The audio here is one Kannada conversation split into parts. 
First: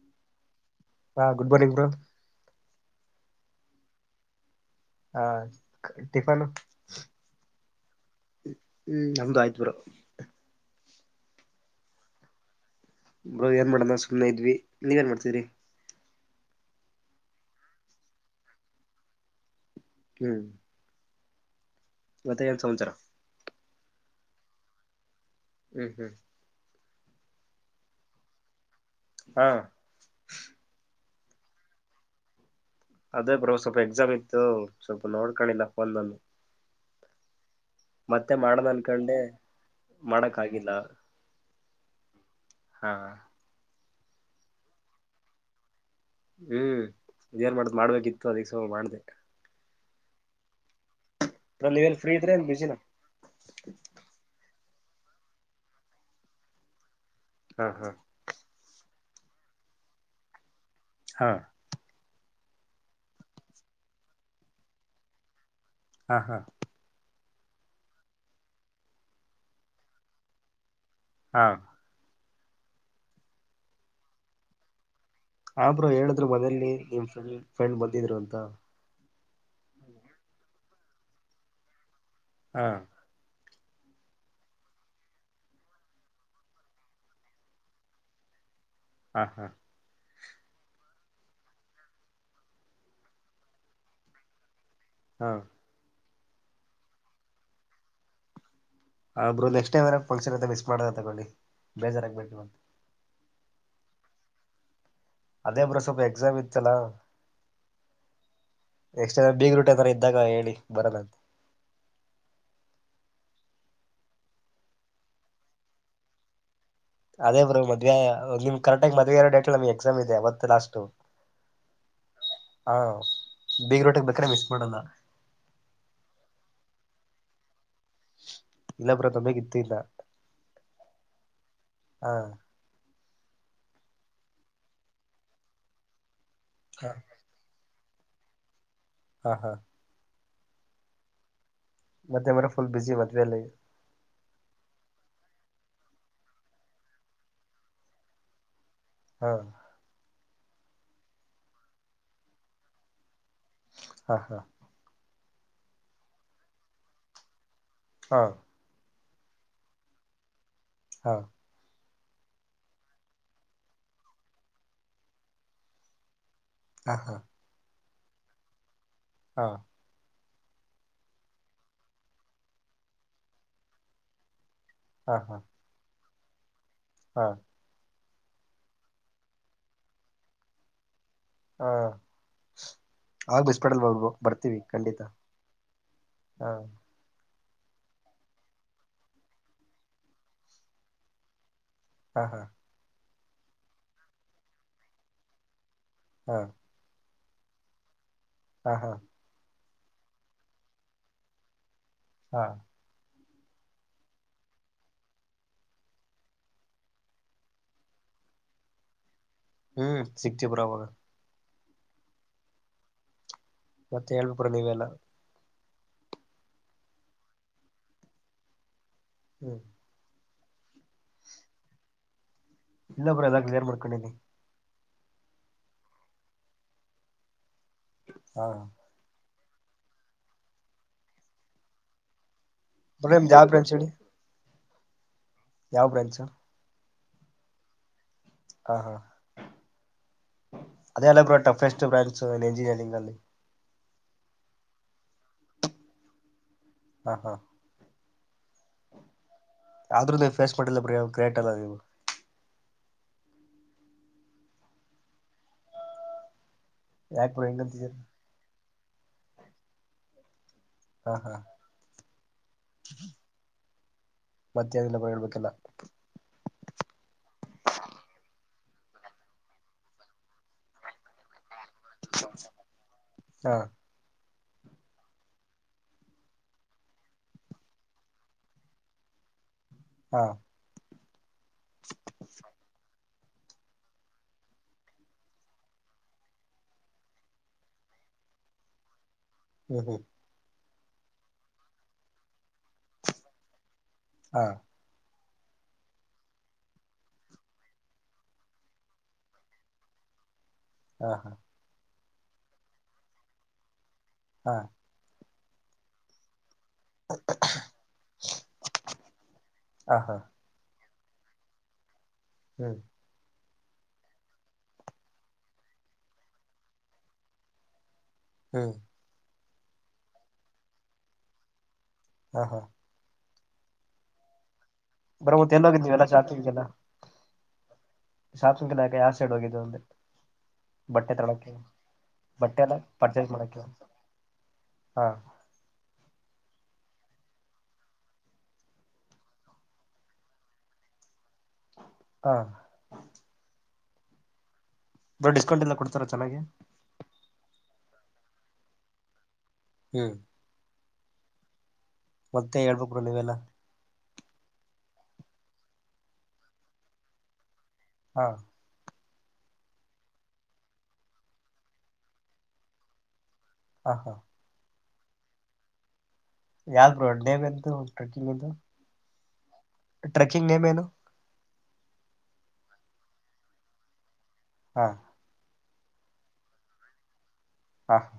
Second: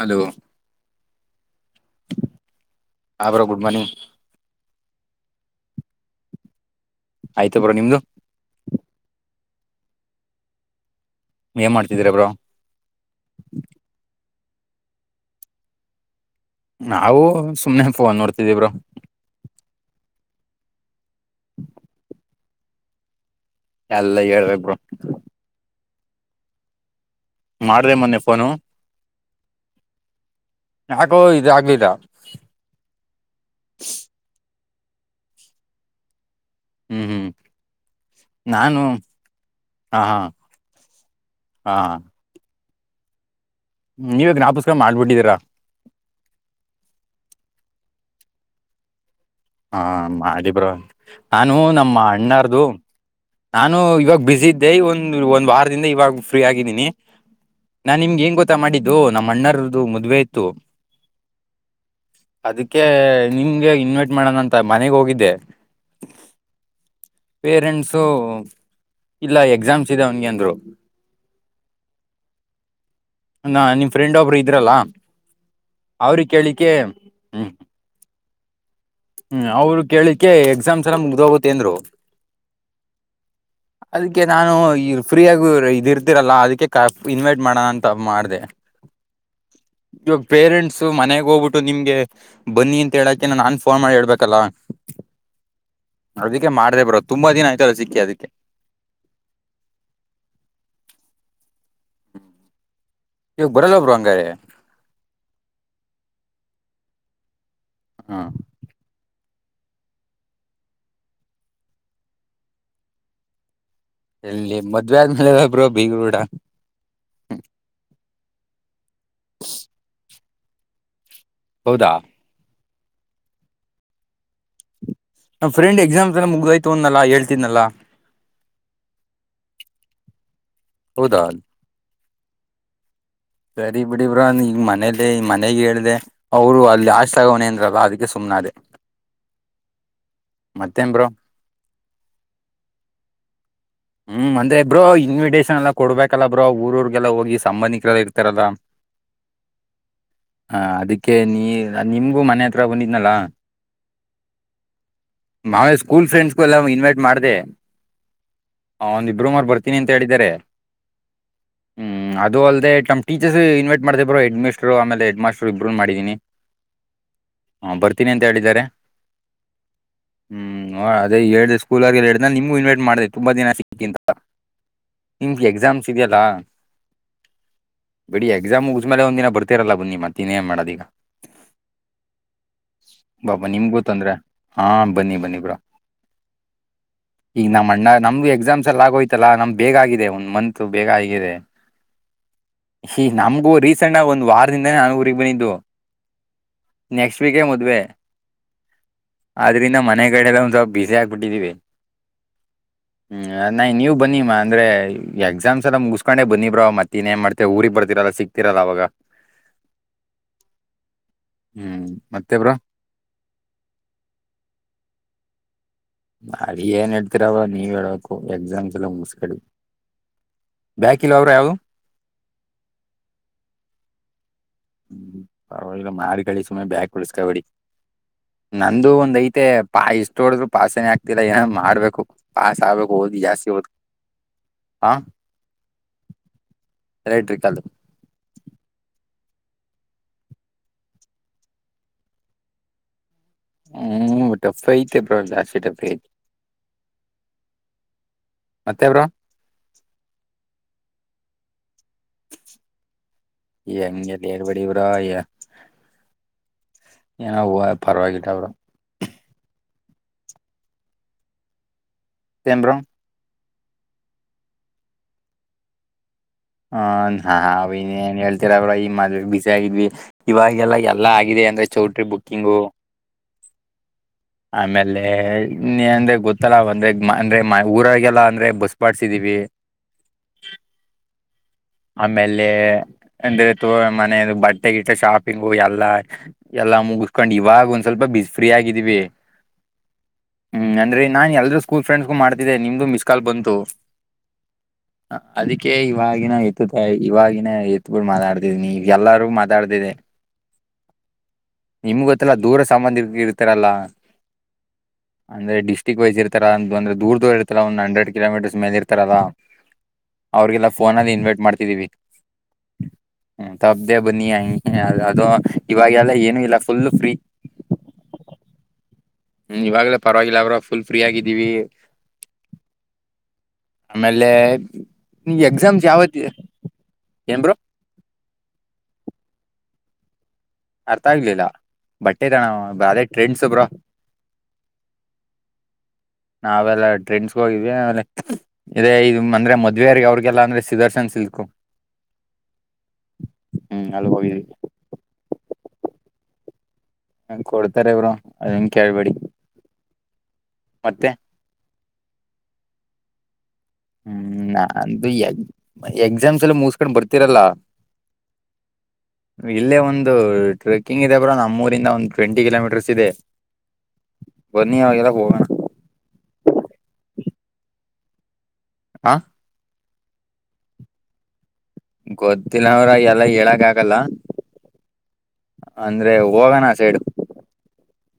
ಹಲೋ ಹಾ ಗುಡ್ ಮಾರ್ರ್ನಿಂಗ್ ಬೋ ಹಾ ಬ್ರೋ ಗುಡ್ ಮಾರ್ನಿಂಗ್ ಹಾ ಟಿಫನ್ ಆಯ್ತು ಬ್ರೋ ನಿಮ್ದು ಹ್ಮ್ ನಮ್ದು ಆಯ್ತ್ ಬ್ರೋ ಏನ್ ಮಾಡ್ತಿದ್ರ ಬ್ರೋ ಬ ಏನ್ ಮಾಡೋ ಸುಮ್ಮನೆ ಇದ್ವಿ ನೀವಏನ್ ಮಾಡ್ತೀರಿ ನಾವು ಸುಮ್ನೆ ಫೋನ್ ನೋಡ್ತಿದೀವಿ ಬ್ರೋ ಹ್ಮ್ [unintelligible] ಮತ್ತ್ ಏನ ಸಮಾಚಾರ ಎಲ್ಲ ಹೇಳ್ಬೇಕ ಹ್ಮ್ ಹ್ಮ್ ಮಾಡ್ರಿ ಮೊನ್ನೆ ಫೋನು ಹಾ ಯಾಕೋ ಇ ಆಗ್ಲಿದ ಅದೇ ಬ್ರೋ ಸ್ವಲ್ಪ ಎಕ್ಸಾಮ್ ಇತ್ತು ಸ್ವಲ್ಪ ನೋಡ್ಕೊಂಡಿಲ್ಲಫಂದನ್ನು ಹ್ಮ್ ಹ್ಮ್ ಮತ್ತೆ ಮಾಡದ ನಾನು ಅನ್ಕೊಂಡೆ ಹಾ ಹಾ ಮಾಡಕ್ ಗಿಿಲ್ಲ ಹಾ ಹಾ ನೀವೇ ಜ್ಪುಸ್ಕ ಮಾಡ್ಬಿಟ್ಟಿದ್ದೀಾ ಹ್ಮ್ ಇದೇನ್ ಮಾಡ್ದ ಮಾಡ್ಬೇಕಿತ್ತು ಅದಕ್ಕೆ ಸ ಮಾಡ್ದ ಹಾ ಮಾಡಿಬ್ರ ನಾನು ಬ್ರೋ ನೀವೇನ್ ನಮ್ಮ ಫ್ರೀ ಇದ್ರೆ ಏನ್ ಅಣ್ಣಾರದುು ಬಿಸಿನ ನಾನು ಇವಾಗ ಬಿಸಿ ಇದ್ದೆ ಒಂದ ಒಂದ್ ವಾರದಿಂದ ಇವಾಗ ಫ್ರೀ ಆಗಿದ್ದೀನಿ ಹಾ ಹಾ ನಾ ನಿಮ್ಗೆ ಂಗ್ ಗೊತ್ತಾ ಮಾಡಿದ್ದು ನಮ್ಮ ಅಣ್ಣರ್ದ್ದು ಮದ್ವೆ ಇತ್ತು ಹಾಂ ಅದಕ್ಕೆ ನಿಮ್ಗೆ ಇನ್ವೈಟ್ ಮಾಡೋಣಂತ ಮನೆಗೆ ಹೋಗಿದ್ದೆ ಹಾ ಹಾ ಪೇರೆಂಟ್ಸು ಇಲ್ಲ ಎಕ್ಸಾಮ್ಸ್ ಇದದೆ ಅವನ್ಗೆ ಅಂದ್ರು ಹಾ ನ ನಿಮ್ ಫ್ರೆಂಡ್ ಒಬ್ರು ಇದ್ರಲ್ಲಾ ಆಬ್ ರು ಹೇಳಿದ್ರು ಮೊಲಿ ನಿಮ್ ಹ್ಮ್ ಫ್ರೆಂಡ್ ಬಂದಿದ್ರು ಅಂತ ಹ್ಮ್ ಅವ್ರು ಕೇಳಲಿಕ್ಕೆ ಎಕ್ಸಾಮ್ ಸಲ ಮುಗ್ದೋಗತ್ ಏನ್ ಹಾ ಅದಕ್ಕೆ ನಾನು ಈ ಫ್ರೀಯಗು ಇದ ಇರ್ತಿರಲ್ಲಾ ಅದಕ್ಕೆ ಕ ಇನ್ವೈಟ್ ಮಾಡೋಣ ಅಂತ ಮಾಡಿದೆ ಹಾ ಹಾ ಇವಾಗ ಪೇರೆಂಟ್ಸ್ ಮನೆಗೆ ಹೋಗ್ಬಿಟ್ಟು ನಿಮಗೆ ಬನ್ನಿ ಅಂತ ಹೇಳಕೆ ನನ್ ಫೋನ್ ಮಾಡಿ ಹೇಳ್ಬೇಕಲ್ಲ ಹಾ ಅದಿಕ್ಕೆ ಮಾಡ್ದೆ ಬ್ರು ತುಂಬಾ ದಿನ ಆಯ್ತಲ್ಲ ಸಿಕ್ಕಿ ಅದಿಕ್ಕೆ ಹಾ ಬ್ರು ನಕ್ಸ್ ಟೈಮ್ ಎನರ ಫಂಕ್ಷನ್ ಅಂತ ಮಿಸ ಮಾಡ್ದೆ ತಗೊಳ್ಳಿ ಬೇಜಾರಾಗ ಬೇಡಿ ಈವಗ್ ಬರಲ್ವ ಬ್ರು ಹಂಗಾರೆ ಅದೇ ಬ್ರು ಸ್ವಲ್ಪ ಎಕ್ಸಾಮ್ ಇತ್ತಲಾ ಹಾ ನೆಕ್ಸ್ಟ್ ಬೀಗ ರೂಟ ಯಾದರು ಇದ್ದಾಗ ಹೇಳಿ ಬರೋದಂತೆ ಎಲ್ಲಿ ಮದ್ವೆ ಆದ್ಮೇಲೆ ಅಲ ಬ್ರು ಬೀಗ್ರೂಟ ಅದೇ ಬ್ರೋ ಮದ್ವೆ ನಿಮ್ ಕರೆಕ್ಟ್ ಆಗಿ ಮದ್ವೆ ಇರ ಡೇಟ್ಲೆ ನಮ್ ಎಕ್ಸಾಮ್ ಇದೆ ಅವತ್ತೆ ಲಾಸ್ಟು ಹೌದಾ ಹಾ ಬಿಗ್ ರೋಟಕ್ ಬೇಕರೆ ಮಿಸ್ ಮಾಡಲ್ಲ ನಮ್ ಫ್ರೆಂಡ್ ಎಕ್ಸಾಮ್ಸ್ ಎಲ ಮುಗ್ದೋಯ್ತು ಅಂದ್ನಲ್ಲ ಹೆಳ್ತಿದ್ನಲ್ಲ ಇಲ್ಲ ಬ್ರು ತಬೆ ಗಿತ್ತು ಇಲ್ಲ ಹೌದಾ ಹಾ ಸರಿ ಬಿಡಿ ಬ್ರು ಈಗ ಮನೇಲಿ ಈ ಮನೆಗ್ ಹೇಳ್ದೆ ಅವರು ಅಲ್ಲಿ ಹಾಷ್ಟ ತಗೋಣೆ ಅಂದ್ರಲ ಅದಿಕ್ಕೆ ಸುಮ್ಮನಾದೇ ಹಾ ಹಾ ಮತ್ತೇನ್ ಬ್ರು ಮತ್ತೆ ಮೇಡಂ ಫುಲ್ ಬಿಜಿ ಮದ್ವೇ ಲೈಫ್ ಹ್ಮ್ ಅಂದ್ರೆ ಬ್ರೋ ಇನ್ವಿಟೇಷನ್ ಎಲ್ಲಾ ಕೊಡ್ಬೇಕಲ್ಲ ಬ್ರೋ ಊರೂಊರಿಗೆಲ್ಲ ಹೋಗಿ ಸಂಬಂಧಿಕರೆಲ್ಲ ಇರ್ತಾರಲ್ಲ ಹಾ ಹಾ ಅದಿಕ್ಕೆ ನೀ ನಿಮ್ಗೂ ಮನೆ ಹತ್ರ ಬಂದಿದ್ನಲ್ಲಾ ಹಾ ಹಾ ಮಾಾವೇ ಸ್ಕೂಲ್ ಫ್ರೆಂಡ್ಸ್ಗುಲ್ಲ ಇನ್ವೈಟ್ ಮಾಡ್ದಿದೆ ಹಾಂ ಹ ಒಂದು ಇಬ್್ರೂಮರ್ ಬರ್ತೀನಿ ಅಂತ ಹೇಳಿದಿದ್ದಾರೆ ಹಾ ಹ್ಮ್ ಅದೆೇ ನಮ್ಮ ಟೀಚರ್ಸ್ ಇನ್ವೈಟ್ ಮಾಡತೇ ಬೋ ಹೆಡ್ ಮಿಸ್ಟರ್ ಆಮೇಲೆ ಹೆ ಮಾಸ್ಟ್ರು ಇಬ್ಬರುನ್ ಮಾಡಿದಿನಿ ಹಾ ಹಾ ಹಾ ಬರ್ತೀನಿ ಅಂತ ಹೇಳಿದ್ದಾರೆ ಹಾ ಹ್ಮ್ ಅದೇ ಹೇಳ್ದ ಸ್ಕೂಲ್ ಆರ್ ಹೇಳ್ದ ನಿಮಗು ಇನ್ವೈಟ್ ಮಾಡಿದೆ ತುಂಬಾ ದಿನ ಸಿಕ್ಕಿಂತ ಹಾ ಹಾ ಹಾ ನಿಮ್ಗೆ ಎಕ್ಸಾಮ್ಸ್ ಇದೆಯಲ್ಲಾ ಹಾ ಬಿಡಿ ಎಕ್ಸಾಮ್ ಉು್ಮೇಲೆಂದಿನ ಬರ್ತಿರಲ್ಲ ಬನ್ನಿ ಮತ್ತ ಇನ್ನೇನ್ ಮಾಡದು ಈಗ ಹಾ ಪಾಪ ಆಗ್ ನಿಮಗೂ ಬಿಸಪೇಟಲ್ ಹೋಗ್ಬೋ ತೊಂದರೆ ಬರ್ತೀವಿ ಹಾಂ ಖಂಡಿತ ಬನ್ನಿ ಬನ್ನಿ ಬ್ರೋ ಹಾ ಈಗ ನಮ್ಮ್ ಅಣ್ಣ ನಮ್ದು ಎಕ್ಸಾಮ್ಸ್ ಎಲ್ಲ ಆಗೋಯ್ತಲ್ಲಾ ನಮ್ ಬೇಗ ಆಗಿದೆ ಒಂದ್ ಮಂತ್ ಬೇಗ ಆಗಿದೆ ಹಾ ಹಾ ಹ ನಮಗೂ ರೀಸೆಂಟ್ ಆಗ ಒಂದ ವಾರದಿಂದಾನೇ ನಾನು ಊರಿಗೆಗ್ ಬಂದಿದ್ದು ಹಾಂ ನೆಕ್ಸ್ಟ್ ವೀಕೇ ಮದ್ವೆ ಹಾ ಹಾ ಆದದ್ರಿಂದ ಮನೆ ಕಡೆಲ್ಲ ಒಂದ್ ಸ್ವಪ ಬಿಸಿ ಆಕ್ಬಿಟ್ಟಿದ್ದೀವಿ ಹಾ ಹ್ಮ ನ್ ನೀವವು ಬನ್ನಿಮ್ಮ ಅಂದ್ರೆ ಎಕ್ಸಾಮ್ಸ್ ಎಲ್ಲ ಮುಗಿಸಸ್ಕೊಂಡೆ ಬನಿ ಬ್ರೋ ಮತ್ತ ಇನ್ ಏನ್ ಮಾಡ್ತೆ ಊರಿಗೆಗ್ ಬರ್ತಿರಲ್ಲ ಸಿಕ್ತಿರಲ್ಲ ಅವಾಗ ಹ್ಮ್ ಸಿಕ್ಚೆ ಪುರಾವಾಗ ಹ್ಮ್ ಮತ್ತೆ ಬ್ರೋ ಮತ್ತೆ ಹೇಳ್ಬಿುಡ ನೀವೆಲ್ಲಾ ಅಡಿ ಏನ್ ಹೇಳ್ತಿರ ಅವ ನೀವ್ ಹೇಳಕು ಎಕ್ಸಾಮ್ಸ್ ಎಲ್ಲ ಮುಸ್ಕಡಿ ಹ್ಮ್ ಬ್ಯಾಕ ಇಲ ಅವ್ರ ಯಾವವು ಇಲ್ಲ ಬರ್ರ ಎಲ್ಲ ಕ್ಲಿಯರ್ ಮಾಡ್ಕೊಂಡೇನೆ ಹ್ಮ್ ಪರವಾಗಿಲ್ಲ ಮಾರ್ಗಳಳಿ ಸುಮನೆ ಬ್ಯಾಗ ಕೊಳಸ್ಕಬೇಡಿ ಹಾ ನಂದು ಒಂದ್ ಐತೆ ಪಾಯ ಇಷ್ಟೋಳಿದ್ರು ಪಾಸನೆ ಆಗ್ತಿಲ್ಲ ಏನ ಮಾಡ್ಬೇಕು ಪಸ್ ಆಗ್ಬೇಕು ಬ್ರೋ ಓದ್ ನಿಮ್ದು ಯಾವ ಜಾಸ್ತಿ ಓದ ಬ್ರಾಂಚ್ ಹೇಳಿ ಹ ಯಾವ ಬ್ರ್ಯಾಂಚ್ ರೈಟ್ರಿಕ್ದು ಹಾ ಹಾ ಅದೇ ಅಲ್ಲ ಥಾಗೆಸ್ಟ್ ಬ್ರಾಂಚ್ಸ್ ಎಂಜಿನಿಯರಿಂಗ್ ಅಲ್ಲಿ ಹ್ಮ್ ಟಫ ಐತೆ ಪ್ರ ದಾಸಿ ಟಫ ಐತಿ ಹಾ ಹಾ ಮತ್ತೆ ಬ್ರೋ ಆದ್ರೂ ನೀವು ಫೇಸ್ ಮಾಡ ಕ್ರೇಟ್ ಅಲ್ಲ ನೀವು ಎಂಗೆ ಬೇಗ್ [unintelligible] ಬ್ರೊ ಯಾಕ ಬ್ರೋ ಏನವ ಹಿಂಗಂತಿದೀರಾ ಪರವಾಗಿದ ಬಿಡು ಹಾ ಹಾ ಏನ್ ಬ್ರೋ ಮತ್ ಏನ್ ಬ್ರೊ ಹೇಳ್ಬೇಕೆಲ್ಲ ಹ ಹಾ ಅವ ಇನೇನ್ ಹೇಳ್ತರ ಬ್ರೊ ಈ ಮದ್ ಬಿಸಿ ಆಗಿದ್ವಿ ಇವಾಗೆಲ್ಲ ಎಲ್ಲಾ ಆಗಿದೆ ಅಂದ್ರೆ ಚೌಟ್ರಿ ಬುಕ್ಕಿಂಗು ಹಾ ಆಮೇಲೆ ನೀ ಅಂದ್ರೆ ಗೊತ್ತಲ್ಲ ಅಂದ್ರೆ ಅಂದ್ರೆ ಊರಾಗಲ್ಲ ಅಂದ್ರೆ ಬಸ್ ಮಡ್ಸಿದೀವಿ ಹಾ ಆಮೇಲೆ ಅಂದ್ರೆ ತಕೊ ಮನೆಯಲ್ ಬಟ್ಟೆ ಗಿಟ್ಟ ಶಾಪಿಂಗು ಎಲ್ಲಾ ಎಲ್ಲಾ ಮುಗಸ್ಕೊಂಡ್ ಇವಾಗ ಒಂದ್ ಸ್ವಲ್ಪ ಬಿಸ್ ಫ್ರೀ ಆಗಿದ್ವಿ ಹ್ಮ್ ಹ್ಮ್ ಹ್ಮ್ ಅಂದ್ರೆ ನಾನ್ ಎಲ್ರೂ ಸ್ಕೂಲ್ ಫ್ರೆಂಡ್ಸ್ಗು ಮಾಡ್ತಿದ್ದೆ ನಿಮ್ದು ಮಿಸ್ ಕಾಲ್ ಬಂತು ಹಾ ಹ ಅದಕ್ಕೆ ಇವಾಗಿನ ಇತ್ ಇ ಇವಾಗಿನ ಏತ್ ಬಿಟು ಮಾತಾಡತಿದನಿ ಎಲ್ಲಾರಗ ಮಾತಾಡತಿನಿ ಹಾ ಹಾ ನಿಮ್ಗೆ ಗೊತ್ತಿಲ್ಲಾ ದೂರ ಸಂಬಂಧಿ ಇರ್ತಾರಲ್ಲಾ ಹಾ ಅಂದ್ರೆ ಡಿಸ್ಟ್ರಿಕ್ ವೈಸ್ ಇರ್ತಾರ [unintelligible] ದೂರ್ ದೂರ್ ಇರ್ತಾರ ಒಂದು ಹಂಡ್ರೆಡ್ ಕಿಲೋಮೀಟರ್ಸ್ ಮೇಲೆ ಇರ್ತಾರಲ್ಲ ಹಾ ಹಾ ಅವ್ರರಿಗೆಲ್ಲ ಫೋನ ಅಲ್ಲೆ ಇನ್ವಿಟ್ ಮಾಡ್ತಿದ್ದೀವಿ ಹ್ಮ್ ಹ್ಮ ತಪ್ಪ್ದೇ ಬನ್ನಿ ಹಂಗೆ ಅದು ಇವಾಗೆಲ್ಲ ಏನು ಇಲ್ಲ ಫುಲ್ ಫ್ರೀ ಹ್ಮ ಹ್ಮ್ ಇವಾಗ್ಲೇ ಪರವಾಗಿಲ್ಲ ಬ್ರೋ ಫುಲ್ ಫ್ರೀ ಆಗಿದ್ದೀವಿ ಹಾಂ ಹಾ ಆಮೇಲೆ ಬ್ರೋ ಮತ್ತೆ ಎಲ್ ಎಕ್ಸಾಮ್ಸ್ ಹೋಗಿದ್ದೆ ಯಲ್ಲ ಯಾವತ್ ಶಾಪಿಂನ್ಗೆ ಏನ್ ಬ್ರೋ ಯಲ್ಲ ಅರ್ಥ ಬಟ್ಟೆ ಆಗ್ಲಿಲ್ಲ ತರಕೆ ತಣ ಬಟ್ಟೆ ಎಲ್ಲ ಅದೇ ಪರ್ಚೇಸ್ ಟ್ರೆಂಡ್ಸ್ ಮಾಡಕೆ ಬ್ರೋ ಹಾ [inaudible] ನಾವೆಲ್ಲ ಡ್ರಿಂಕ್ಸ್ ಹೋಗಿದೆ ಆಮೇಲೆ ಏಯ್ ಇದು ಅಂದ್ರೆ ಮದ್ವೆಯರಿಗೆ ಅವ್ರಿಗೆಲ್ಲ ಅಂದ್ರೆ ಸುದರ್ಶನ್ ಸಿಲ್ಕು ಹಾ ಹ್ಮ್ ಅಲ್ ಹೋಗಿ ಬ್ರೋ ಡಿಸ್ಕೌಂಟ್ ಎಲ್ಲ ಕೊಡ್ತಾರ ಚನ್ನಾಗಿ ಹ ಕೊಡ್ತಾರೆ ಬ್ರೋ ಅದನ್ ಕೇಳ್ಬೇಡಿ ಹ್ಮ್ ಮತ್ತೆ ಮತ್ತೆ ಹೇಳ್ಬೇಕು ಬ್ರೋ ನೀವೆಲ್ಲ ಹ್ಮ್ ಅಂದು ಎಕ್ಸಾಮ್ಸ್ ಎಲ್ಲ ಮುಸ್ಕೊಂಡ್ ಬರ್ತಿರಲ್ಲಾ ಹಾಂ ಇಲ್ಲೇ ಒಂದು ಟ್ರೆಕ್ಕಿಂಗ್ ಇದೆ ಬ್ರೋ ನಮ್ಮೂರಿಂದ ಒಂದು ಟ್ವೆಂಟಿ ಕಿಲೋಮೀಟರ್ಸ್ ಇದೆ ಹಾ ಹಾ ಬನ್ನಿ ಅವೆಲ್ಲ ಹೋಗಣ ಯಾವ್ದ ಬರು ಅಡ್ಡೇ ಬಂತ ಟ್ರೆಕ್ಕಿಂಗ್ ಆಾಂ ಟ್ರೆಕ್ಕಿಂಗ ನೇಮೇನು ಗೊತ್ತಿಲ್ಲ ಅವ್ರ ಎಲ್ಲ ಹೇಳಾಗ ಆಗಲ್ಲ ಹಾ ಅಂದ್ರೆ ಹೋಗಣ ಸೈಡು ಹಾ ಹಾ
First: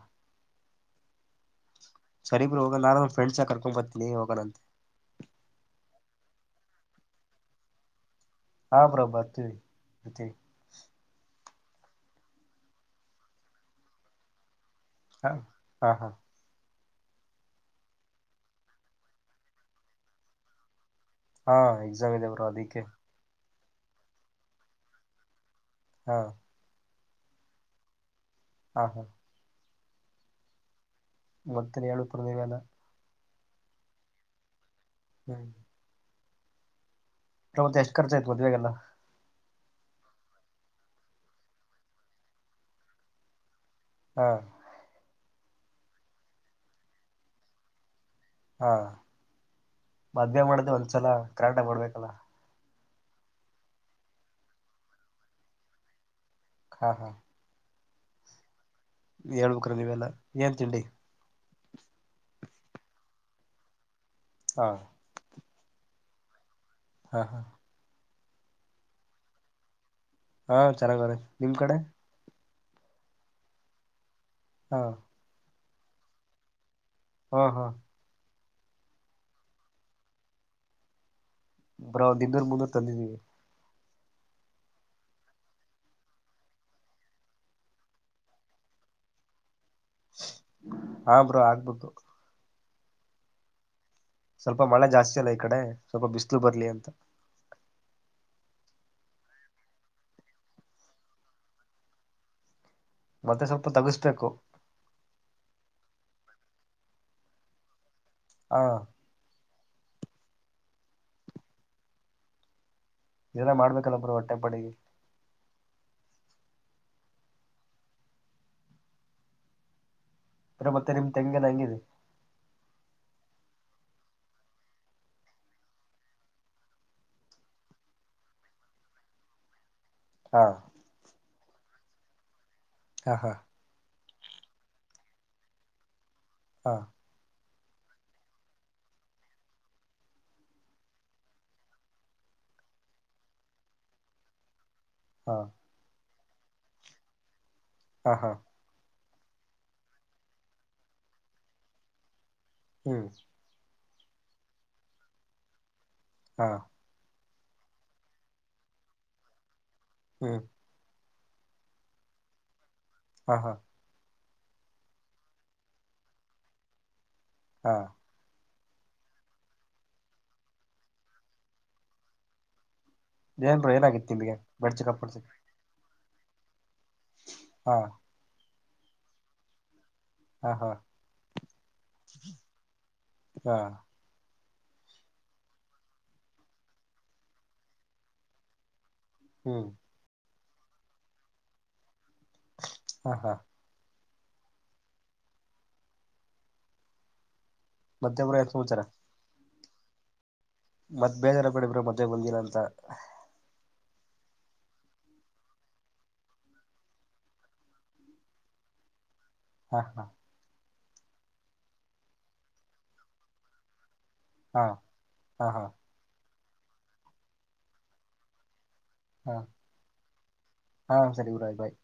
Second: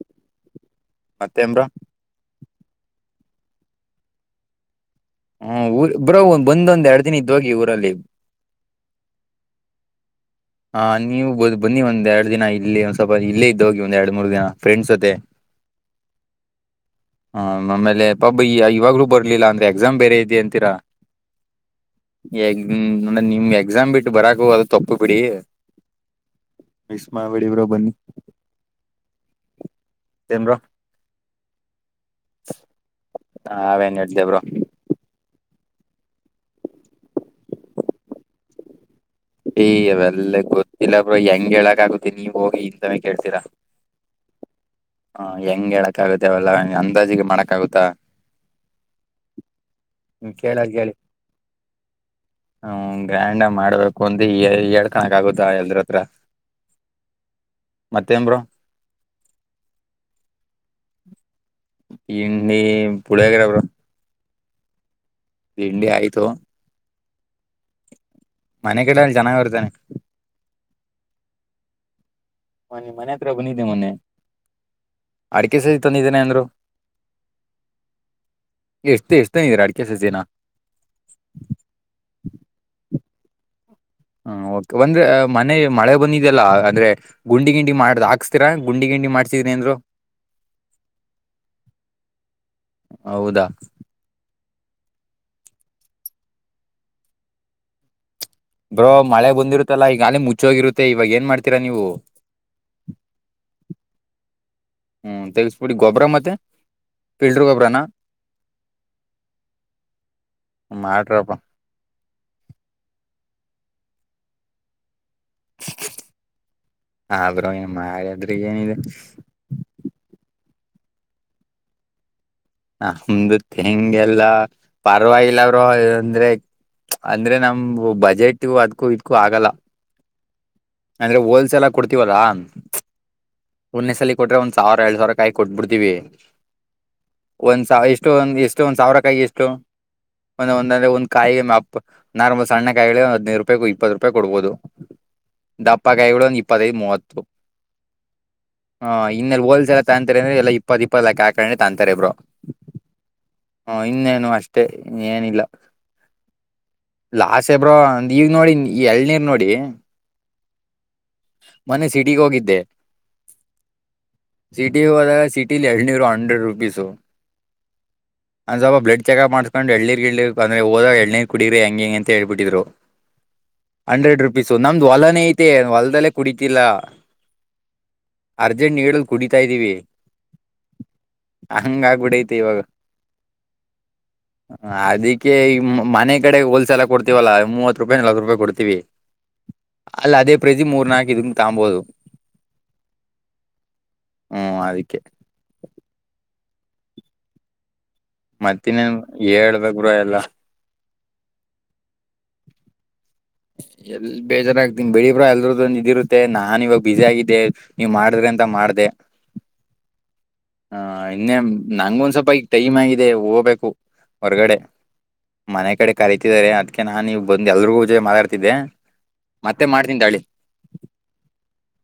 ಮತ್ತೆಂಬ್ರ ಸರಿಬ್್ರ ಹೋಗ ನು ಫ್ರೆ್ಸ ಕರ್ಕೊ ಬರ್ತಿನನಿೋಗಣ ಅಂತ ಹ್ಮ್ ಬ್ರೋ ಒ್ಂದೊಂದ್ ಎರಡ್ ದಿನ ಇದ ಹೋಗಿ ಊರಲ್ಲಿ ಹಾ ಪ್ರಭಾತ ಹ ನೀವು ಬ್ ಬನ್ನಿ ಒಂದ್ ಎರಡ್ ದಿನ ಇಲ್ಲಿ ಒಂದ್ ಸ್ವಲ್ಪ ಇಲ್ಲೇ ಇದ್ದ ಹೋಗಿ ಒಂದ್ ಎರಡ್ ಮೂರ್ ದಿನ ಫ್ರೆಂಡಂಡ್ಸ್ ಹೊತೆ ಹಾ [unintelligible] ಹ ಆಮೇಲೆ ಪಾಬ ಇವಾಗ್ಲೂ ಬರ್ಲಿಲ್ಲ ಅಂದ್ರೆ ಎಕ್ಸಾಮ್ ಬೇರೆ ಇದೆ ಅಂತೀರಾ ಹಾ ಎಕ್ಸಾಮ್ ಇದೆ ಬ್ರೋ ಎ ಅದಿಕ್ಕೆ ನ ನಿಮ್ ಎಕ್ಸಾಮ್ ಬಿಟ್ಟು ಬರಾಕ ಅದು ತಪ್ಪ ಬಿಡಿ ಹಾ ಮಿಸ ಮಾಡಬಡಿ ಇಬ್ರು ಬನ್ನಿ ಹಾ ಹಾ ತೆ್ರ ಮತ್ತಿನ ಏಳು ಪ್ರದಲ್ಲ ಹ ಅವೇನ್ ಹಡ್್ದೇಬ್ರು ಹ್ಮ ಪ್ರ ಎಷ್ಟುಖರ್ಚಯ್ತದುೇಗ ಎಲ್ಲ ಏ ಅವಲ್ಲ ಗೊತ್ತಿಲ್ಲ ಬ್ರ ಹೆಂಗ್ ಹೇಳಕ್ ಆಗುತ್ತೆ ನೀವ್ ಹೋಗಿ ಇಂತಾನೇ ಕೇಳ್ತೀರಾ ಹಾ ಹ ಹೆಂಗ್ ಹೇಳಕ್ ಆಗುದೇವಲ್ಲ ಅಂದಾಜಿಗೆ ಮಾಡಕ್ ಆಗುತ್ತಾ ಹಾ ಮದುವೆ ಮಾಡ್ದೆ ಒಂದ್ಸಲ ಕರಾಂಟಾಗಿ ಮಾಡಡ್ಬೇಕಲ್ಲ ಹ್ಮ ಗ್ರ್ಯಾಂಡ್ ಮಾಡ್ಬೇಕು ಅಂದು ಎರಡ್ ಕಣಕ್ ಆಗುದಾ ಎಲ್ರ ಹತ್ರ ಹಾ ಹಾ ಮತ್ತೇಂಬರು ಹೇಳ್ಬೇಕ್ರ ನೀವೆಲ್ಲಾ ಏನ್ ತಿಂಡಿ ಇನ್ನ ಪುಳಿಯಗರ ಅವ್ರ ಹಾ ತಿಂಡಿ ಆಯ್ತು ಹಾಂ ಹಾ ಮನೆ ಕಡೆಯಲ್ಲಿ ಚನಾಗಾಗಿ ಇರ್ತಾನೆ ಹಾ ಚೆನ್ನಾಗ ರೀ ನಿಮ್ ಕಡೆ ಹ ನಿ ಮನೆ ಹತ್ರ ಬಂದಿದ್ದೆ ಮೊೆ ಹಾ ಅಡಿಕೆ ಸದ ತಂದಿದ್ದೇನೆ ಅಂದ್ರು ಹಾ ಹಾ ಎಷ್ಟು ಎಷ್ಟು ಇದ್ರಾ ಅಡಿಕೆ ಸಜಿನನಾ ಬ್ರ ಒ್ ಇನ್ನೂರ್ ಮುನ್ನೂರು ತಂದಿದೀವಿ ಹ್ಮ ಓಕೆ ಒಂದ್ರೆ ಮನೆ ಮಳೆ ಬಂದಿದಲ್ಲ ಅಂದ್ರೆ ಗುಂಡಿ ಗಿಂಡಿ ಮಾಡ್ದ್ ಹಾಕ್ಸ್ತೀರ ಗುಂಡಿ ಗಿಂಡಿ ಮಾಡ್ಸಿದೀನಿಏಂದ್ರು ಹಾ ಬ್ರೋ ಆಗ್ಬದು ಹೌದಾ ಸ್ವಲ್ಪ ಮಳೆ ಜಾಸ್ತಿ ಅಲ್ಲ ಈ ಕಡೆ ಸ್ವಲ್ಪ ಬಿಸ್ಲು ಬರ್ಲಿ ಅಂತ ಬ್ರೋ ಮಳೆ ಬಂದಿರುತ್ತಲ್ಲಾ ಈಗ ಅಲೇ ಮುಚ್ಚೋಗರುತ್ತೆ ಇವಾಗ ಏನ್ ಮಾಡ್ತೀರಾ ನೀವು ಮತ್ತೆ ಸ್ವಲ್ಪ ತಗಸ್ಕು ಹ್ಮ ತೆಗೆಸ್ಬೇಡಿ ಗೊಬ್ರ ಮತ್ತೆ ಫಿಲ್ಟರ್ ಗೊಬ್ಬರ ಹಾ ಮಾಡ್ರಪ್ಪ ಇದೆಲ್ಲ ಮಾಡ್ಬೇಕಲ್ಲ ಬ್ರರು ಹೊಟ್ಟೆ ಪಡಿಗೆ ಹ ಬ್ರೋ ಏನು ಮಾಡದ್ರ ಏನಿದೆ ಅ ಮತ್ತೆಮ್ ತಂಗ ಹಂಗಿದೆ ನಮ್ದು ತೆಂಗ ಎಲ್ಲ ಪರವಾಗಿಲ್ಲ ಅವರು ಅಂದ್ರೆ ಅಂದ್ರೆ ನಮ ಬಜೆಟ್ ಅದ್ಕೂ ಇದ್ಕೂ ಆಗಲ್ಲ ಹಾ ಅಂದ್ರೆ ಹೋಲ್ಸೆಲ್ ಕೊಡ್ತೀವಲ್ಲಾ ಹಾ ಹಾ ಒಂದೆಸಲಿ ಕೊಟ್ರ ಒಂದ್ ಸಾವಿರಡ್ ಸಾವರ ಕಾಯಿ ಕೊಬ ಬಿಡ್ತೀವಿ ಹಾ ಒಂದ್ ಸಾವ ಇಷ್ಟು ಒಂದ ಎಷ್ಟು ಒಂದ್ ಸಾವಿರ ಕಾಯಿ ಎಷ್ಟು ಒಂದ ಒಂದಂದ್ರೆ ಒಂದ್ ಕಾಯಿಗೆ ಮಪ್ ನಾರ್ಮ ಒ ಸಣ್ಣ ಕಾಯಿ ಹದಿನೈರು ರೂಪಾಯೂ ಇಪ್ಪತ್ ರೂಪಾಯ್ ಕೊಡ್ಬಹದು ಹಾ ದಪ್ಪ ಕಾಯಗಳು ಒ ಇಪ್ಪತ್ತದು ಮೂವತ್ತು ಹಾ ಹಾ ಹಾ್ಇನ್ನೆ ಹೋಲ್ಸೆ ಎ ತಂತಾರೆ ಅಂದ್ರ ಎ ಇಪ್ಪತ್ತ ಇಪ್ಪತ್ ಲಾಕ್ ಹಾಕೊಂಡ್ರೆ ತಂತಾರೆ ಇಬ್ಬರು ಹ್ಮ್ ಹ ಇನ್ನೇನು ಅಷ್ಟೇ ಏನಿಲ್ಲ ಹಾ ಲಾಸ್ ಬ್ರೋಂದ ಈಗ ನೋಡಿ ಎಳ್ನೀರ್ ನೋಡಿ ಹ್ಮ್ ಮುನೆ ಸಿಟಿಗೆ ಹೋಗಿದ್ದೆ ಹಾ ಹಾ ಸಿಟಿ ಹೋದಾಗ ಸಿಟಿಲಿ ಎರನರು ಹಂಡ್ರೆಡ್ ರುಪೀಸು ಹಾ ಅಂದ್ವಲ್ಪ ಬ್ಡ್ ಚಕಪ್ ಮಾಡ್ಕೊಂಡ ಎಳ್ಳಿರ್ರ್ ಅ್ರ ಹದ ಎಳ್ಳನರ್ ಕುಡಿರರಿ ಹೆಂಗಗೆ ಹೆಂ ಅಂತ ಹ ಹೇಳಳ್ಬಿಟ್ಟಿದರು ಏನ್ ಬ್ರೋ ಏನಾಗಿತ್ತು ಹಂಡ್ರೆಡ್ ನಿಮ್ಗೆ ರುಪೀಸು ಬ್ಲಡ್ ನಮ್ದು ಚೆಕಪ್ ಮಾಡ್ಸ ಹೊಲನ ಐತೆ ಹೊಲದಲ್ಲೇ ಕುಡತಿಲ್ಲ ಹಾ ಅರ್ಜೆಂಟ್ ಹೇಳಲ್ ಕುಡಿತಾ ಇದ್ದೀವಿ ಹಾ ಹಾ ಹಂಗಾಗಬಡಿ ಇವಾಗ ಹಾ ಅದಕ್ಕೆ ಈ ಮನೆ ಕಡೆಗೆ ಹೋಲ್ಸೆಲ್ಲ ಕೊಡ್ತಿವಲ್ಲ ಮೂವತ್ ರೂಪಾಯಿ ನಲ್ವತ್ತು ರೂಪಾಯಿ ಕೊಡ್ತೀವಿ ಹ್ಮ ಅಲ್ಲ ಅದೇ ಪ್ರತಿ ಮೂರ್ ನಾಕಕ್ ಇದಂಗ ತಗಂಬಹದು ಹಾ ಹಾ ಹ್ಮ್ ಅದಕ್ಕೆ ಮತ್ತೆ ಬ್ರೋ ಏನ್ ಸಮಾಚಾರ ಮತ್ತನ್ನ್ ಹೇಳ್ಬೇಕ್ರ ಎಲ್ಲಾ ಮತ್ತ್ ಬೇಜಾರ ಕಡೆ ಬಿ್ರ ಮದ್ೆ ಒಂದಿನ ಅಂತ ಎಲ್ ಬೇಜಾರಾಗ್ತೀನಿ ಬೆಳಿ ಬ್ರಾ ಎಲ್ರದ ಇದಿರುತ್ತೆ ನಾಾನನ್ ಇವಾಗ ಬಸಿ ಆಗಿದ್ದಿದೆ ನೀವ್ ಮಾಡಿದ್ರೆಂತ ಮಾಡ್ದೆ ಹಾ ಹಾ ಹ ಇನ್ನೆ ನಂಗ ಒಂದ್ ಸ್ವಲ್ಪ ಈಗ ಟೈಮ್ ಆಗಿದೆ ಹೋಗ್ಬೇಕು ಹೊರಗಡೆ ಹಾ ಹಾ ಹಾ ಮನೆ ಕಡೆ ಕರತಿದ್ದಾರೆ ಅದ್ಕ್ಕೆ ನಾನ್ ನೀವು ಬಂದು ಎಲ್ರಿಜೊತೆ ಮಾತಾಡ್ತ ಹಾ ಮತ್ತೆ ಮಾಡ್ತನ್ ತಳಿ ಹಾ ಸರಿ ಗಊರಾಯ್ ಬಾಯ್